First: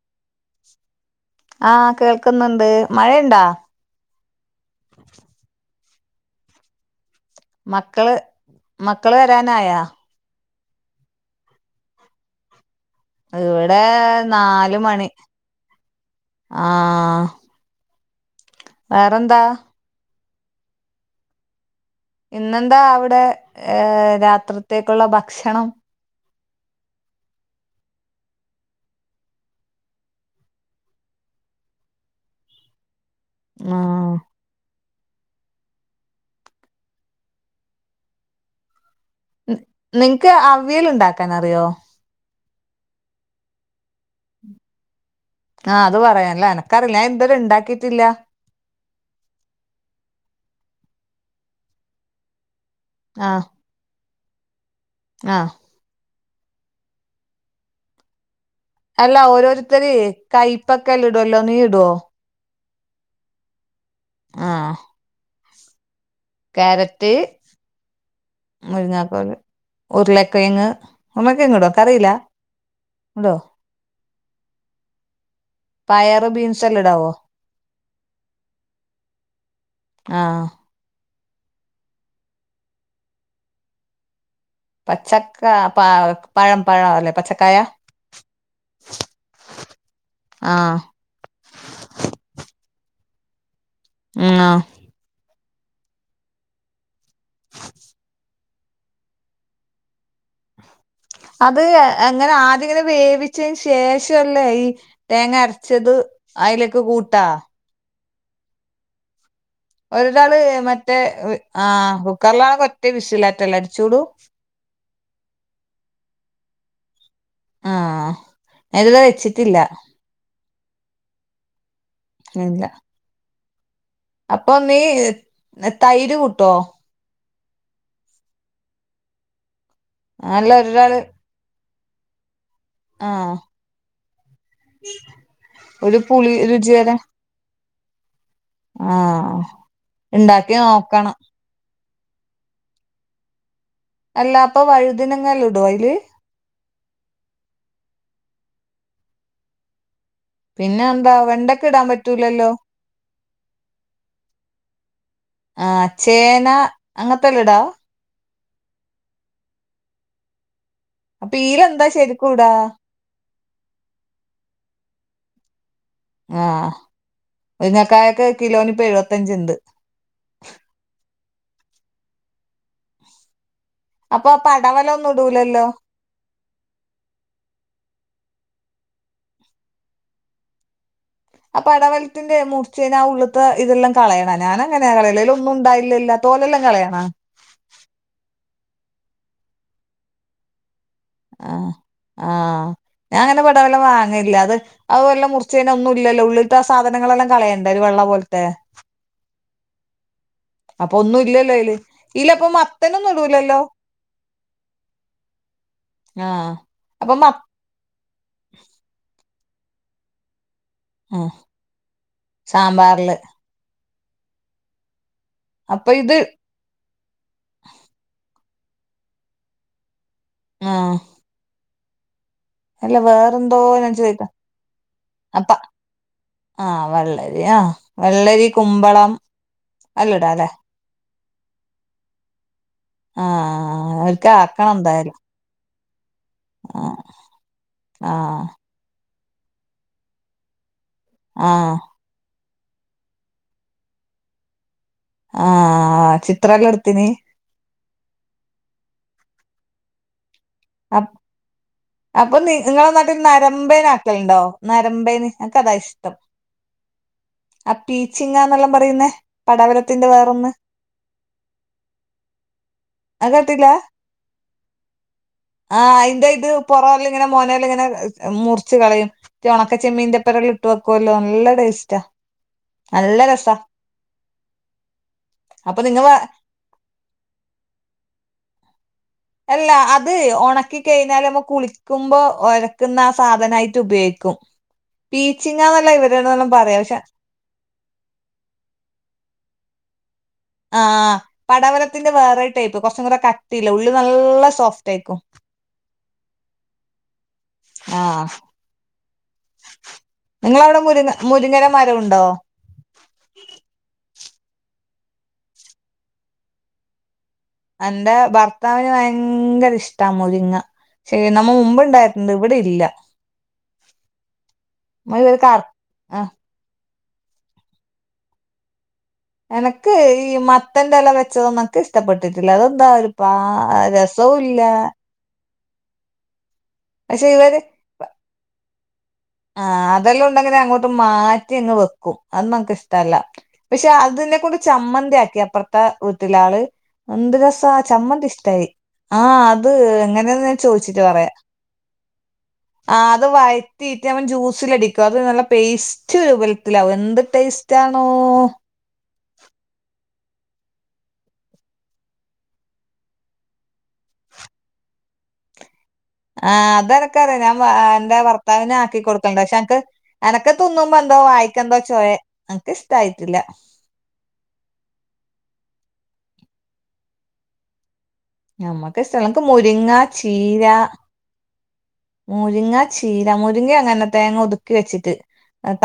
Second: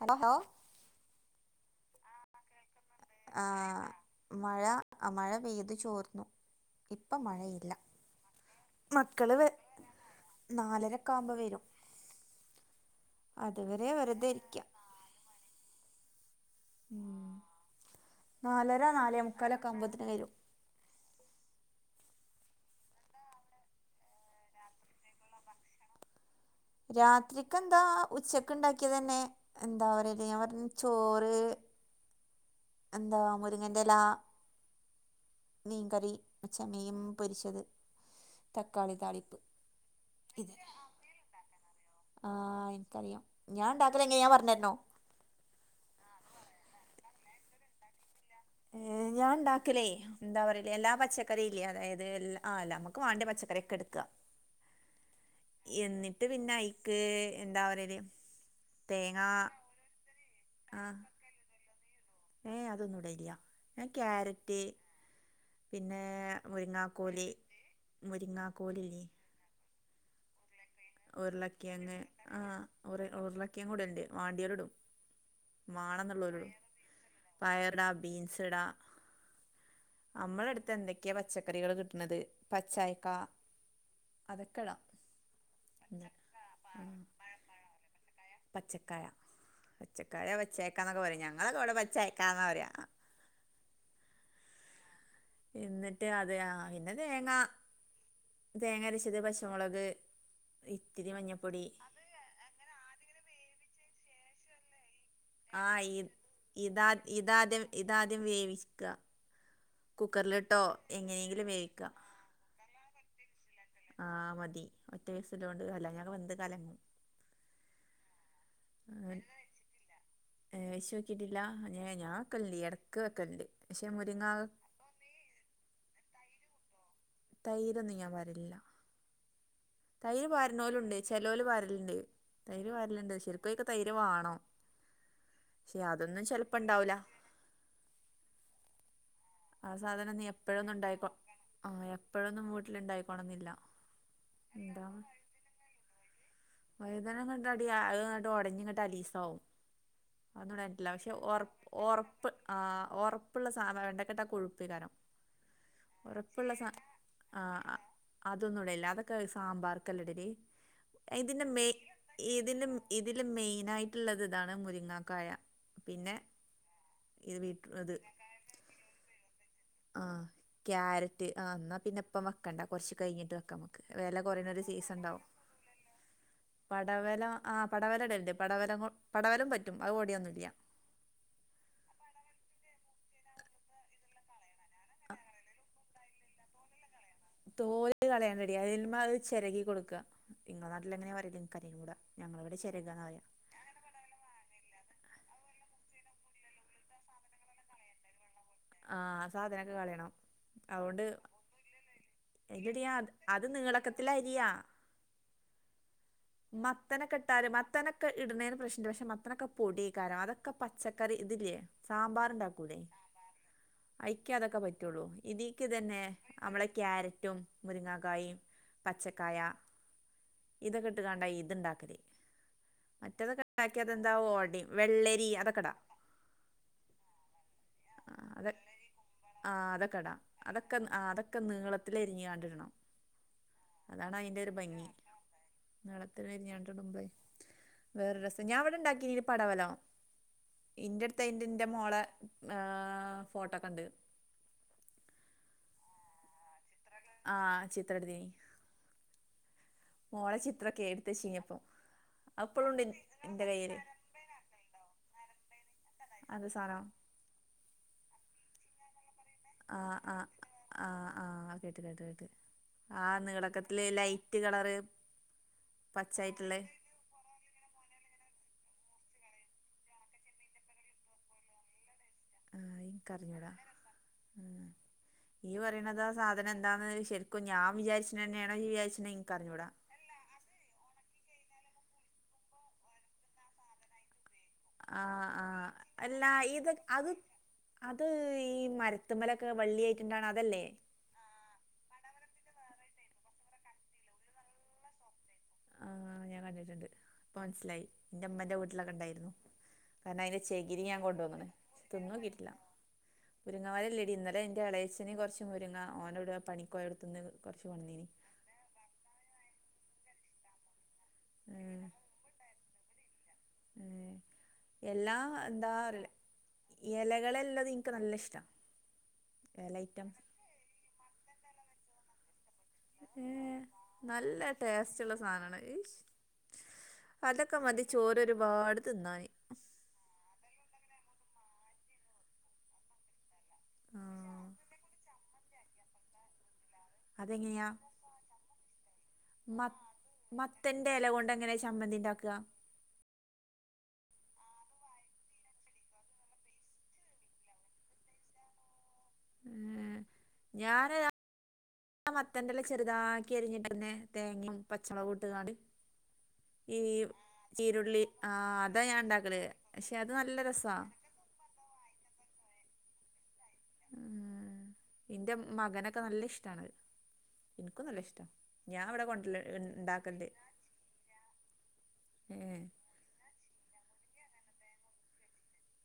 Hello ആഹ് കേൾക്ന്ന്ണ്ട് മഴ ഉണ്ടോ ആഹ് മഴ അ മഴ പെയ്ത് ചോർന്നു ഇപ്പം മഴയില്ല മക്കള് മക്കള് നാലരക്കാവുമ്പോ വരും ഇവിടെ അതുവരെ വെറുതെയിരിക്കാ നാല് മണി ഉം ആഹ് നാലര വേറെന്താ നാലേമുക്കാലൊക്കാവുമ്പോതിന് വരും ഇന്നെന്താ അവിടെ ഏ രാത്രിത്തേക്കുള്ള ഭക്ഷണം രാത്രിക്കെന്താ ഉച്ചക്ക് ഉണ്ടാക്കിയ തന്നെ എന്താ പറിലെ ഞാൻ പർഞ് ചോറ് [inaudible] എന്താ മുര്ങ്ങന്റെല ആഹ് മീൻകറി ചചെമമീം പൊരിച്ചത് തക്കാളി താളി നിൻക് അവ്യൽ ണ്ടാക്കാനറിയോ ആഹ് ഇൻക്കറിയാ ഞാൻ ണ്ടാക്കലെങ്ങനെ ഞാൻ പറഞര്നോ ആഹ് അത് പറയാല്ല എനക്കർല ഞാൻ ഇത് വരെ ഇണ്ടാക്കിയിട്ടില്ല ഞാൻ ഇണ്ടാക്കലേ ന്താ പര്യല് എല്ലാ പച്ചക്കറില്യേ അതായത് ആ നമ ക്ക് വാണ്ട്യ ആഹ് പച്ചക്കറി ഒക്കെ എട്ക്കാ ആഹ് എന്നിട്ട് പിന്നെ ഐക്ക് എന്താ പറിയല് അല്ല ഓരോരുത്തര് ആ കൈപ്പക്കെല്ലൊ ഇടുല്ലോ നീ ഇടോ ഏ അതൊന്നും ഇടേല്യ ഞാൻ ക്യാരറ്റ് ആഹ് പിന്നെ ക്യാരറ്റ് മുരിങ്ങാക്കോല് മുരിങ്ങാക്കോലില്ലേ മുരിങ്ങാക്കോല് ഉരുളക്കിഴങ്ങ് ഉരുളക്കിഴങ്ങ് ഇടുവോ ഉരുളക്കിങ്ങ് എനിക്കറിയില്ല ആ ഉര ഇടുവോ ഉരുളക്കിയങ്ങു ടേണ്ട് വാണ്ട്യോല് ഇടും മാണം പയറ് ന്ന്ള്ളോല്ടും ബീൻസ് എല്ലാം ഇടാവോ പയർ ഇടാ ബീൻസ് ഇടാ ആഹ് അമ്മളെ എട്ത്തെ എന്തെക് ക്കെ പച്ചക്കറികള് കിട്ടണത് പച്ചായ്ക്ക അതൊക്കെ ടാം പച്ചക്ക പ പഴം പഴം അല്ലെ പച്ചക്കായ പച്ചക്കായ പച്ചക്കായ ആഹ് പചായ്ക്കന്നൊക്കെ പറിം ഞങ്ങളൊക്കെ വ്ടെ പചായ്ക്കാന്നാ പറയാ മ് ആഹ് എന്നിട്ട് അതെയ ആഹ് പിന്നെ തേങ്ങ തേങ്ങരച്ചത് പച്ചമുളക് ഇത്തിരി മഞ്ഞപ്പൊടി എങ്ങനെ ആദ്യങ്ങനെ വേവിച്ചതിന് ശേഷല്ലേ ഈ തേങ്ങ ആ അര്ച്ചത് ഈ അയ്ലേക്ക് ഇതാ കൂട്ടാ ഇതാദ്യം ഇതാദ്യം വേവിക്ക്അ ഒരാള് കുക്കർല്ട്ടോ മറ്റേ എങ്ങനെയെങ്കിലും വേവിക്ക്അ ആഹ് കുക്കറിലാണെങ്കി ഒറ്റ വിസിലാറ്റല്ലേ അടിച്ചൂടൂ ആഹ് മതി ഒറ്റ വിസിലോണ്ട് അല്ലങ്ങണ്ട് വെന്ത് കലങ്ങും ആഹ് ഞാത് രെ വെച്ചിട്ടില്ല ഏഹ് വെശ്ശോക്കിട്ടില്ല ഞ ഞാവെക്കെൽണ്ട് ഇല്ല എടക്ക് വെക്കൽണ്ട് ഷെ മുര്ങ്ങ മേ തൈര് കൂട്ടോ തൈരൊന്നും ഞാൻ പാരല് ല്ല തൈര് അല്ല പാര്ണോലുണ്ട് ഒരാള് ചെൽ ലോല് വാരല്ണ്ട് തൈര് വാരല്ണ്ട് ആഹ് ശെരിക്കും അയ്ക്ക് തൈര് വാണം ശേ ഒരു അതൊന്നും പുളി രുചി ചെലപ്പണ്ടാവൂല വരാൻ ആഹ് ആ സാധനം ഒന്നും ഇണ്ടാക്കി എപ്പഴൊന്നും ണ്ടായിക്കോ നോക്കണം ആഹ് എപ്പഴൊന്നും വീട്ട്ല് ണ്ടായിക്കോണംന്നില്ല അല്ല അപ്പൊ വഴുദിനങ്ങല്ല ഇടൊ അയ്ല് വൈദനങ്ങ ഇങ്ങട് അടി അതാണ്ട് ഒടഞ്ഞ് ഇങ്ങട്ട് അലീസാവും. അതൊന്നുംടാൻ റ്റി പിന്നെ ല്ല പക്ഷെ എന്താ ഒ വെണ്ടക്ക ഇടാൻ ഒറപ്പ് പറ്റൂലല്ലോ ആഹ് ഒറപ്പുള്ള സാധന വെണ്ടക്കെട്ടാ കൊഴുപ്പെയ്ക്കാരം ആഹ് ചേന അങ്ങനത്തെല്ല ആഹ് ഇടാ അഹ് അതൊന്നും ഇടല്ല അതൊക്കെ സാമ്പാർകല്ലെ ഇടല് അപ്പൊ ഇതിന്റെ മെയ് ഈലെന്താ ശരിക്കും ഇടാ ഇതിന് ഇതില് മെയിൻ ആയിട്ടുള്ളത് ഇതാണ് മുരിങ്ങാക്കായ പിന്നെ ആഹ് ഇത് ബീറ്റ് ഇത് മുരിങ്ങക്കായക്ക് കിലോനിപ്പൊ എഴുവത്തഞ്ച്ണ്ട് ആഹ് ക്യാരറ്റ് ആഹ് ന്നാ പിന്നെ ഇപ്പം വക്കണ്ട കൊറച്ച് കഴിഞ്ഞിട്ട് വെക്കമ്മക്ക് ക്ക് വെല അപ്പൊ ആ കൊറീണൊരു പടവലൊന്നും സീസൺണ്ടാവും ഇടൂലല്ലോ പടവലം ആഹ് പടവലം ഇടല്ണ്ട് പടവലങ്ങ് പടവലം പറ്റും അത് ഒടിയൊന്നുംല്ല അ പടവലത്തിന്റെ മുർച്ചയ്ഞാആ ഉള്ള്ത്തെ ഇതെല്ലാം കളയണം ഞാൻ അങ്ങനെ കളയല് അയ്ല് ഒന്നും ണ്ടായില്ലല്ലോ തോലെല്ലാം കളയണാ തോല് കളയണ്ടടി അതിൻ മ്മെ അത് ച്ചെരകി കൊട്ക്ക്അ ഇങ്ങളെ നാട്ടിൽ എങ്ങനെ പറയല് ആ ഇന്ക്ക് അറിയുല ഞങ്ങള്വ്ടെ ചെരകാന്നാ പറയാ ടവലം വാങ്ങൽല്ല അത് അതുവല്ല മുറിച്ചയിഞ്ഞ ഒന്നും ഇല്ലല്ലോ ഉള്ളിൽത്തെ ആ സാധനങ്ങളെല്ലാം കളയണ്ടെ ഒരു വെള്ള പോലത്തെ ആഹ് ആ സാധനക്കെ കളയണം അപ്പൊ അവോണ്ട് ഒന്നും ഇല്ലല്ലോ അയില് ഈലപ്പൊ ഇല്ലെടിയാ അത് മത്തനൊന്നും അത് ഇടൂലല്ലോ നിങ്ങളക്കത്തിരിയാ ആ അപ്പൊ മത്തനെക്കോ മ ഇട്ടാല് മത്തനൊക്കെ ഇടുന്നേന് പ്രശ്നണ്ട് പക്ഷെ മത്തനൊക്കെപൊടിയേക്കാരം അതൊക്കെ ക്കെ പച്ചക്കറി ആ ഇതില്ലേ സാമ്പാർണ്ടാക്കൂല്ലേ സാമ്പാറില് അഴിക്കെ അതൊക്കെ പറ്റൊള്ളൂ ഇതിക്ക് അപ്പൊ ഇതന്നെ ഇത് നമ്മളെ ക്യാരറ്റും മുരിങ്ങാക്കായിം പച്ചക്കായ ഇതൊക്കെ ആഹ് ക്കിട്ട്ങ്ങാണ്ട ഈ ഇത്ണ്ടാക്കല് അല്ല മറ്റതൊക്കെ വേറെന്തോ ണ്ടാക്കിയ ഇ ഞാൻ വെന്താ ഒടിം വെള്ളരി അതൊക്കെടാ ആഹഹ് വെള്ളരി ആഹ് ആഹ് അത വെള്ളരി കുമ്പളം എല്ലടാ ല്ലെ ക്കെ ആഹ് അതൊക്കെ നീളത്തില് അ രിഞ്ഞ്ങ്ങാണ്ട് ഇടണം ആഹ് ഒരിക്കാക്കണം എന്തായാലും നീളത്തിലരിഞ്ഞാണ്ട് ആഹ് ഇടുമ്പെയ് വേറൊരസാ ആഹ് ഞാൻ ഇവ്ടെ ഇണ്ടാക്കിന് പടവലം ഇന്റെ അടുത്ത് അയ്ന്റ് ന്റെ ആഹ് മോളെ ഫോട്ടൊക്കെണ്ട് ആഹഹ് ചിത്രല്ലം എട്ത്ത്നി ആഹ് ചിത്രട്തിനി മോളെ ചിത്രൊക്കെ എടുത്തചീനി അപ്പോ അഹ് ഇപ്പൊഴുണ്ട് ഇൻ ഇന്റെ കയ്യില് ണ്ടോ നരമ്പേനി എനക്ക്താ ഇഷ്ടം അത് സാധനം ആ പീച്ചിങ്ങാന്നെല്ലാം പറയുന്നേ ആഹ്‌ പടവലത്തിന്റെ ആഹ്‌ വേറൊന്ന് ആ ആഹ് കേട്ട് കേട്ട് കേട്ട് ആ അത് കേട്ടില്ല നീളക്കത്തില് ലൈറ്റ് കളറ് പച്ചായിട്ടുള്ളെ ഇങ്ങെ മോനലിങ്ങനെ മുറിച് കളയും ഉണക്ക ചെമ്മീൻന്റെപ്പറെള്ളാം ഇട്ട് വെക്കുവല്ലോ നല്ല ടേസ്റ്റാ ആഹ്‌ നല്ല ഇനിക്കറിഞ്ഞുടാ രസാ ഈ അപ്പൊ പറയണതാ നിങ്ങ സാധ നന്താന്ന് ശരിക്കും ഞാൻ വിചാരിച്ചുെന്നെയാണോ നി വിചാരിണ് അല്ല അത് ഒണക്കി കഴിഞ്ഞാൽ നമ്മക്ക് കുളിക്കുമ്പോ ഒരക്ന്ന ആ സാധനയിട്ട് ഉപയോഗിക്കും ആഹ ആഹ് പീച്ചിങ്ങന്നല്ല അല്ല ഇവരോടെല്ലാം ഇത് പറയാ പക്ഷെ അത് അത് ഈ മരത്തുമ്മലൊക്കെ വള്ളിയാട്ട്ണ്ടാണ അതല്ലേ ആഹ്‌ പടവലത്തിന്റെ വേറെ ടൈപ്പ് കുറച്ചും കുടെ കട്ടില്ലേ ഉള്ള് നല്ല സോഫ്റ്റ് ഏയിക്കും ആ ഞാൻ കണ്ടിട്ടുണ്ട് ഇപ്പൊ മനസ്സിലായി എന്റെ ആഹ് ഇമ്മേന്റെ വീട്ടിലൊക്കെ ഇണ്ടായിരുന്നു. കാരണം അതിന്റെ നിങ്ങളവിടെ ചെകിരി ഞാൻ മുരിങ്ങ കൊണ്ടോന്ന്ണ് മുരിങ്ങയുടെ മരം തിന്ന് നോ ഉണ്ടോ കിട്ടില്ല മുരിങ്ങമരംലെടി ഇന്നലെ എന്റെ എളേച്ചന് കുറച്ച് മുരിങ്ങ ഓനോട് പണിക്കോയ എടുത്തന്ന് എന്റെ ഭർത്താവിന് ഭയങ്കര ഇഷ്ട മുരിങ്ങ ശെ നമ്മൾ ഉം മുമ്പുണ്ടായിട്ടുണ്ട് ഇവിടെ ഇല്ല എല്ലാ നമ്മ ഇവര് കർ എന്താ പറ ആഹ് ഇലകളെല്ലത് എനിക്ക് നല്ല ഇഷ്ട എനക്ക് ഈ മത്തന്റെ ഇല വെച്ചതൊന്നക്ക് ഇഷ്ടപ്പെട്ടിട്ടില്ല അത്. എന്താ ഒരുപ്പാ രസവു ഇല്ല സാധന ഐഷ് പക്ഷെ അതൊക്കെ മതി ചോറ് ഒരുപാട് തിന്നാൻ ആ അതെല്ലാം ഉണ്ടെങ്കെ അങ്ങോട്ട് മാറ്റി അങ്ങ് വെക്കും അത് നമുക്ക് ഇഷ്ടല്ല പക്ഷെ ആഹ് അതിനെക്കൊണ്ട് ചമ്മന്തിയാക്കി അപ്പുറത്തെ വീട്ടിലള് ഒന്ത് അതെങ്ങനെയാ രസാ ചമ്മന്തി ഇഷ്ടായി ആഹ്‌ മ അത് എങ്ങനെയന്ന് ഞാൻ മത്തന്റെ ചോയിച്ചിട്ട് ഇല പറയാ കൊണ്ട് എങ്ങനെ ചമ്മന്തി ഉണ്ടാക്കുക ആ അത് വഴത്തി മ്മൻ ജ്യൂസിലടിക്ക അത് നല്ല പേസ്സ്റ്റ് വൽത്തിലാവു എന്ത് ടേസ്ട്ടാണോ ഉം ഞാന് ആ മത്തൻന്റെല ചെറുതാക്കി അരിഞ്ഞിട്ട് തന്നെ തേങ്ങയും പച്ചമുളക് ഇട്ട്കാട് ആ അതെനക്കറിയാ ഞാൻ ചീരുള്ളി എന്റെ ആഹ് ഭർത്താവിന് അതാ ഞാൻ ആക്കി കൊടുക്കണ്ട് ഉണ്ടാക്കല് പക്ഷെ അനക്ക് അത് നല്ല എനക്ക് രസാ തിന്നുപോ എന്തോ വായിക്കന്തോ ചോയ നനക്ക് ഇഷ്ടായിട്ടില്ല ഉം എന്റെ മകനൊക്കെ നല്ല ഇഷ്ടണത് എനിക്കും നല്ല ഇഷ്ടാ ഞാൻ ഞമ്മക്ക് ഇവിടെ ഇഷ്ടല്ല കൊണ്ടരല് എനക്ക് മുരിങ്ങ ഇണ്ടാക്കലണ്ട് മുറിങ്ങ ചീര മുരിങ്ങ അങ്ങനെ തേങ്ങ ഒതുക്കി വെച്ചിട്ട്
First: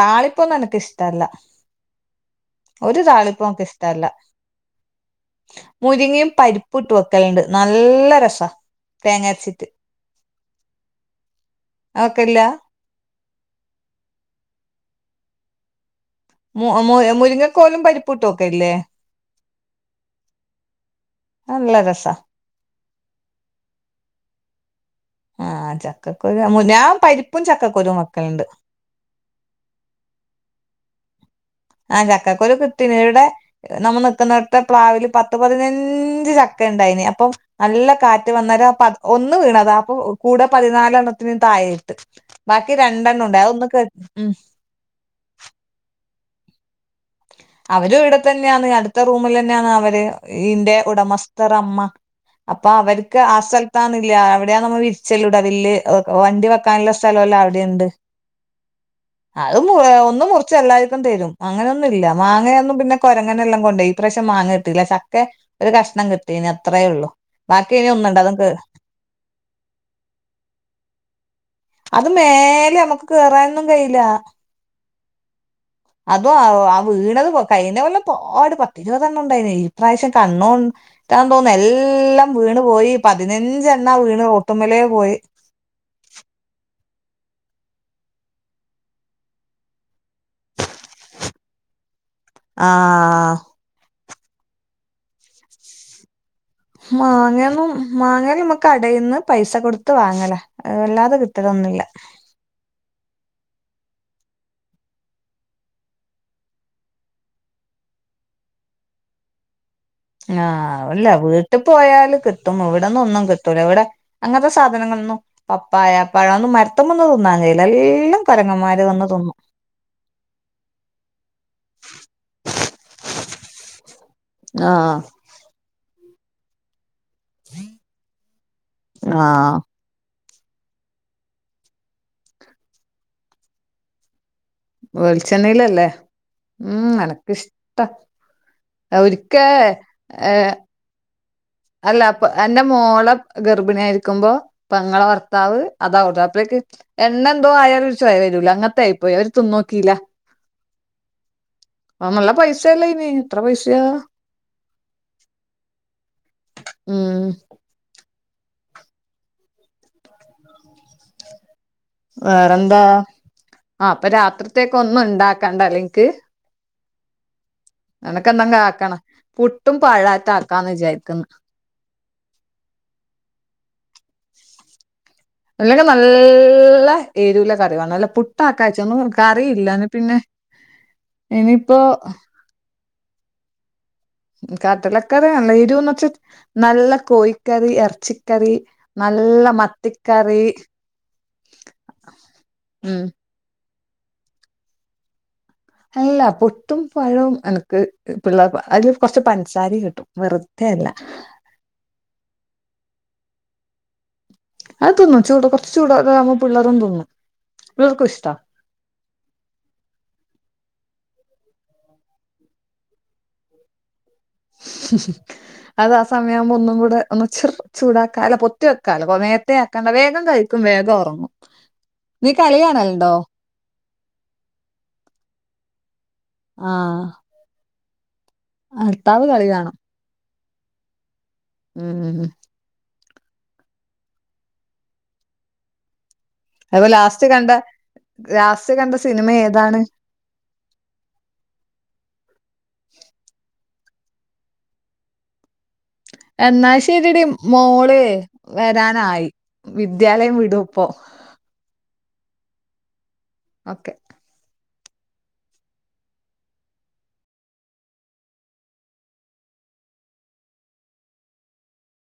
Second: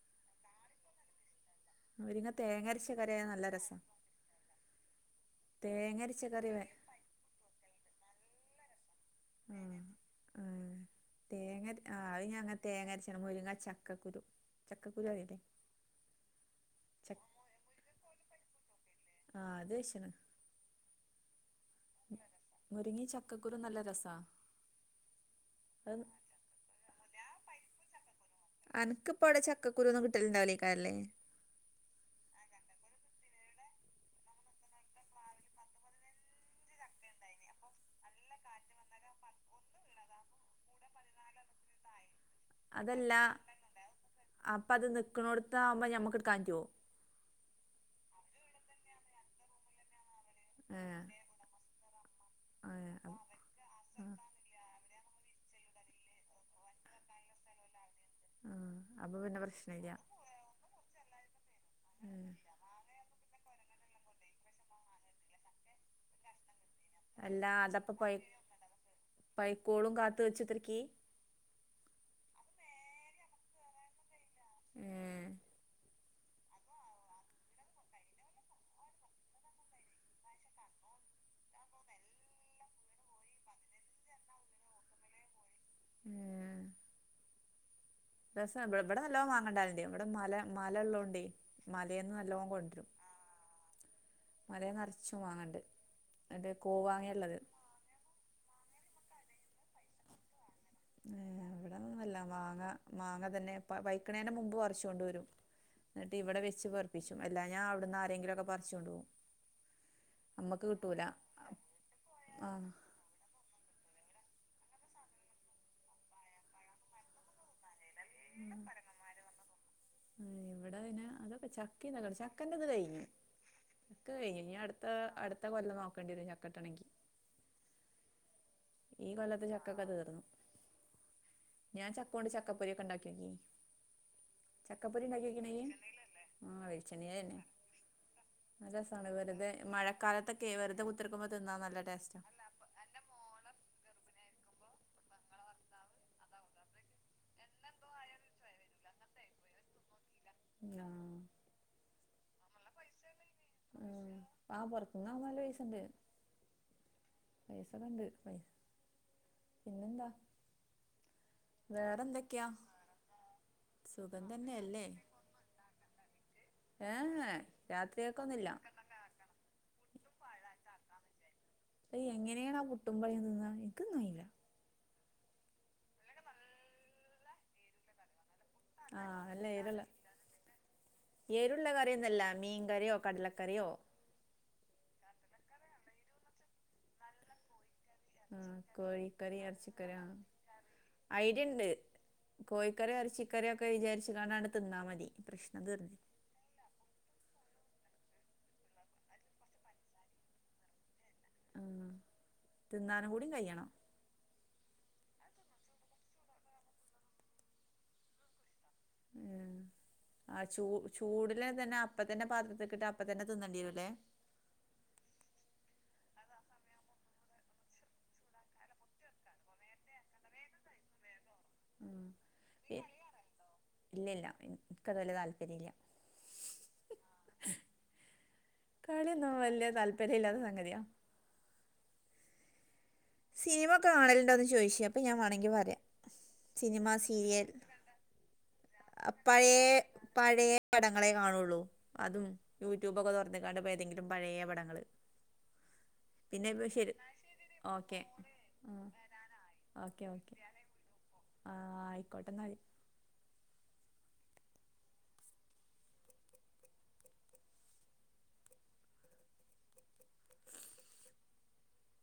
താളിപ്പൊന്നു എനക്ക് ഇഷ്ടല്ല മുരിങ്ങ തേങ്ങ അരച്ച ഒരു കറിയായ താളിപ്പു നല്ല എനക്ക് രസാ ഇഷ്ടല്ല തേങ്ങ അരച്ച മുരിങ്ങയും കറി വെ പരിപ്പും ഇട്ട് വക്കലുണ്ട് നല്ല രസ ആ ആ തേങ്ങര ആ അത് അതൊക്കെല്ല ഞ തേങ്ങര മുരിങ്ങ ചക്കക്കുരു ചക്കക്കുരു ആയിലെ മു മു മുരിങ്ങക്കോലും പരിപുട്ടക്കെല്ലേ ആ അതേശന് നല്ല രസ് മുരിങ്ങി ചക്കക്കുരു നല്ല രസാ ആ അത് ചക്കക്കൊരു ഞാൻ പരിപ്പും ചക്കക്കൊരു വെക്കല്ണ്ട് അനക്ക് ഇപ്പവടെ ചക്കരു ഒന്നും കിട്ടലണ്ടാവില്ലേക്കാരല്ലേ ആ ചക്കകുരു കിട്ടീൻ ഇവിടെ നമ്മൾ നിക്കുനീടാതെ പ്ലാവില് പത്ത് പതിനഞ്ച് ചക്ക ഉണ്ടായിന് അപ്പം നല്ല കാറ്റ് വന്നാല ആ ഒന്ന് വീണത അപ്പൊ കൂടെ പതിനാലെണ്ണത്തിന് താഴയിട്ട് ബാക്കി അതല്ല രണ്ടെണ്ണം ഉണ്ടേ അത ഒന്ന് കേ അപ്പ അത് നിക്കന്നോടട്ട് ആകുമ്പോൾ നമുക്ക് എടുക്കാൻ പറ്റൊ അവരും ഇവിടെ തന്നെയാണ് അടുത്ത റൂമിൽ തന്നെയാണ് അവര് ഇതിന്റെ ഏഹ് ഏഹ് അത് ഉടമസ്ഥർമ്മ അപ്പൊ ആഹ് അവർക്ക് ആ സ്ഥലത്താന്നില്ല ആഹ് അവിടെയാ നമ്മ വിരിച്ചല്ലൂട വില്ല് വണ്ടി വ [unintelligible] നല്ല സ്ഥലല്ല അവിടെണ്ട് അപ്പൊ പിന്നെ [unintelligible] പ്രശ്നല്ല കു എല്ലായിർക്കും തരും അങ്ങനെയൊന്നും ഇല്ല ഉം മാങ്ങയൊന്നും കൊരങ്ങനെല്ലാം കൊണ്ട് പോയി ഈ പ്രാവശ്യം മാങ്ങട്ടില്ല ചക്ക ഒരു കഷ്ണം കിട്ടി പിന്നെ അത്രേ ഉള്ളു ബാക്കി ഇനി ഒന്നുംണ്ട് അതും കേ പൈക്കോളം കാത്ത് വെച്ചത്രക്കെ അത് മേലെ നമ്മുക്ക് കേറാനൊന്നും കഴയില്ല മ്മ് അതും ആ വീണത് കയിഞ്ഞ കൊല്ലം പാട് പത്ത്റിവണ്ണം ഉണ്ടായിന് ഈപ്രാവശ്യം കണ്ണ തോന്നുന്നു എല്ലം വീണ് പോയി പതിനഞ്ചെണ്ണ വീണ് മെത്തുമമ്മലയെ പോയി മ്മ് രസണ് ഇവിടെ നല്ലോ മാങ്ങഉണ്ടാവലുണ്ട് ഇവിടെ മല മല ഉള്ളണ്ട് ണ്ട് മലേന്ന് നല്ലോം ആ കൊണ്ടരും മലയിൽ നിറച്ചു മാങ്ങണ്ട് ന്നട്ട് കൂവാങ്ങള്ളത് മാങ്ങന്നും മാങ്ങ നമുക്ക് കടയിൽന്ന് പൈസ കൊടുത്ത് വാങ്ങല വല്ലാതെ കിട്ടലൊന്നുമില്ല മാങ്ങാ മാങ്ങ തന്നെ വൈക്കണേന മുമ്പ് പറച്ചോണ്ട് കൊണ്ടുവരും എന്നിട്ട് ഇവിടെ വെച്ച് പറപ്പിച്ചും എല്ലാ ഞ അവിടുന്ന് ആരെങ്കിലൊക്കെ പറിച്ചുൊണ്ട് പോകും ആ് അല്ല വീട്ടിൽ പോയാല് കിട്ടും ആഹ് ഇവിടെന്ന് ഒന്നും കിട്ടും ത്തല ഇവിടെ അങ്ങനത്തെ സാധനങ്ങളൊന്നും പപ്പായപ്പാഴൊന്നും മര ത്തിമ്മ വന്ന് തിന്നാൻ കഴയില്ല എല്ലാം കരങ്ങന്മാര് വന്ന് തിന്നും ആ ഇവിടെ പിന്നെ അതൊക്കെ ചക്കീന്നൊക്ക ചക്കന്റെ ഇത് കഴിഞ്ഞു ചക്ക കഴഞ്ഞഞ് ഇനി അടുത്ത ആഹ് അടുത്ത കൊല്ലം നോക്കേണ്ടി വരും ചക്കട്ട ഇണങ്കി ഹം ഈ കൊലത്ത് ചക്കക്കെ തീർന്നു ഞാൻ ചക്കൊണ്ട് ചക്കപ്പൊരിഒക്കെ ഉണ്ടാക്കിയ നോക്കി ചക്കപ്പൊരി ഉണ്ടാക്കിക്കണ നീ വെളിച്ചെണ്ണയിലല്ലേ ആ ഉം വളിച്ചെനണ്ണേലന്നെ എനക്കിഷ്ട അന്നെ ല്ല രസമാണ് ഒരിക്ക വെറുത മഴാലത്തൊക്കെ വെറുതെ കുത്തിടുക്കുമ്പോ തിന്നാ നല്ല അല്ല ടേസ്റ്റ അപ്പൊ എന്റെ മോളെ ഗർഭിണി ആയിരിക്കുമ്പോ പങ്ങളെ ഭർത്താവ് അതാട അഴേക്ക് എണ്ണ എന്തോ ആയാലും ചൊയ വരൂല്ല അങ്ങനത്തെ ആയി പോയി അവര് തിന്നോക്കില്ലാ [unintelligible] ആ നല്ല പൈസല്ല ഇനി എത്ര പൈസയാ ആഹ് പുറത്തുന്നകുമ്മ നല് പൈസുണ്ട് ഉം പൈസ കണ്ട് പൈസ പിന്നെന്താ വേറെ എന്തൊക്കെയാ വേറെന്താ ആ അപ്പൊ സുഖം രാത്രിത്തേക്ക തന്നെയല്ലേ ഒന്നും ഉണ്ടാക്കണ്ട അല്ലെക്ക് യെ യെ നിനക്കെന്തെങ്ക ആക്കണ പുട്ടും പാഴത്ത ആക്കാന്ന് വിചാരിക്കുന്ന അ എങ്ങനെയാണ് ആ പുട്ടും പഴും തിന്നാ എനക്ക്ന്നയില്ല അല്ലങ്ക നല്ല ഏരുള്ള കറിമാണം നല്ല പു [unintelligible] കറിയില്ല പിന്നെ ഏരുള്ള ഇനിയിപ്പോ കറിയൊന്നല്ല മീൻകറിയോ കടലക്കറിയോ കാട്ടിലൊക്കെറ നരുന്ന് വെച്ച് നല്ല കോഴിക്കറി ആ ഇറച്ചിക്കറി കോഴിക്കറി നല്ല ഇറച്ചിക്കറി ആ മത്തിക്കറി ഐഡിയ ഉണ്ട് കോഴിക്കറി ഉം അരച്ചി രൊക്കെ വിചാരിച്ച്കാണ്ട് ത്തിന്നാ മതി പ്രശ്ം തീർന്നു അല്ല പുട്ടും പഴും അനക്ക് പിള്ളേർ അതിൽ കുറച്ച് പഞ്ചസാരിയും കിട്ടും വറത അല്ല ഉ തിന്നാനും കൂടി കഴിയണം അത് നിന്നും ചൂട് കുറച്ച് ചൂടാവുമ്പോ പിള്ളേരും തിന്നും പിള്ളേർക്കും ഇഷ്ടമാണ് ഏഹ് ആഹ് ചൂ ചൂടില് തന്നെ അപ്പ തന്നെ പാത്രത്തിക്കിട്ട് അപ്പ തന്നെ തിന്നേണ്ടി വരും അല്ലേ [unintelligible] അത് ആഹ് സമയയാവുമ്പോ ഒന്നും കൂടെ ഒന്ന് ച ചൂടാക്കാാല പൊത്തി വെക്കാലനേ വയാക്കണ്ട വേഗം കഴിക്കും വേഗം ഉറങ്ങും നീ കളിയാണല്ലണ്ടോ ഇല്ലല്ല ഇക്ക അത് വല്യതാല്പര്യം ഇല്ല ആഹ് ഭർത്താവ് കളിയൊന്നും കളി വലിയ കാണും താല്പര്യ ഇല്ലാത്ത സംഗതിയാ ഉം ഉം ഉം സിനിമ ഒക്കെ കാണലുണ്ടോ എന്ന് ചോദിച്ചാ അപ്പൊ ഞാ വേണമെങ്കി പറയാം അപ്പൊ സിനിമാ ലാസ്റ്റ് സീരിയൽ കണ്ട ലാസ്റ്റ് കണ്ട സിനിമ അപ്പഴ ഏതാണ് പഴയ പടങ്ങളെ കാണുള്ളൂ അതും യൂട്യൂബൊക്കെ തുറന്നക്കാണ്ട് ഇ ഏതെങ്കിലും പഴയ പടങ്ങള് പിന്നെ എന്നാ ശരി ശേരിയടി ഓക്കെ മോള് വരാനായി വിദ്യാലയം വിടുംപ്പൊ ആ്ഹ് ആയിക്കോട്ടെന്നാല് ഓക്കെ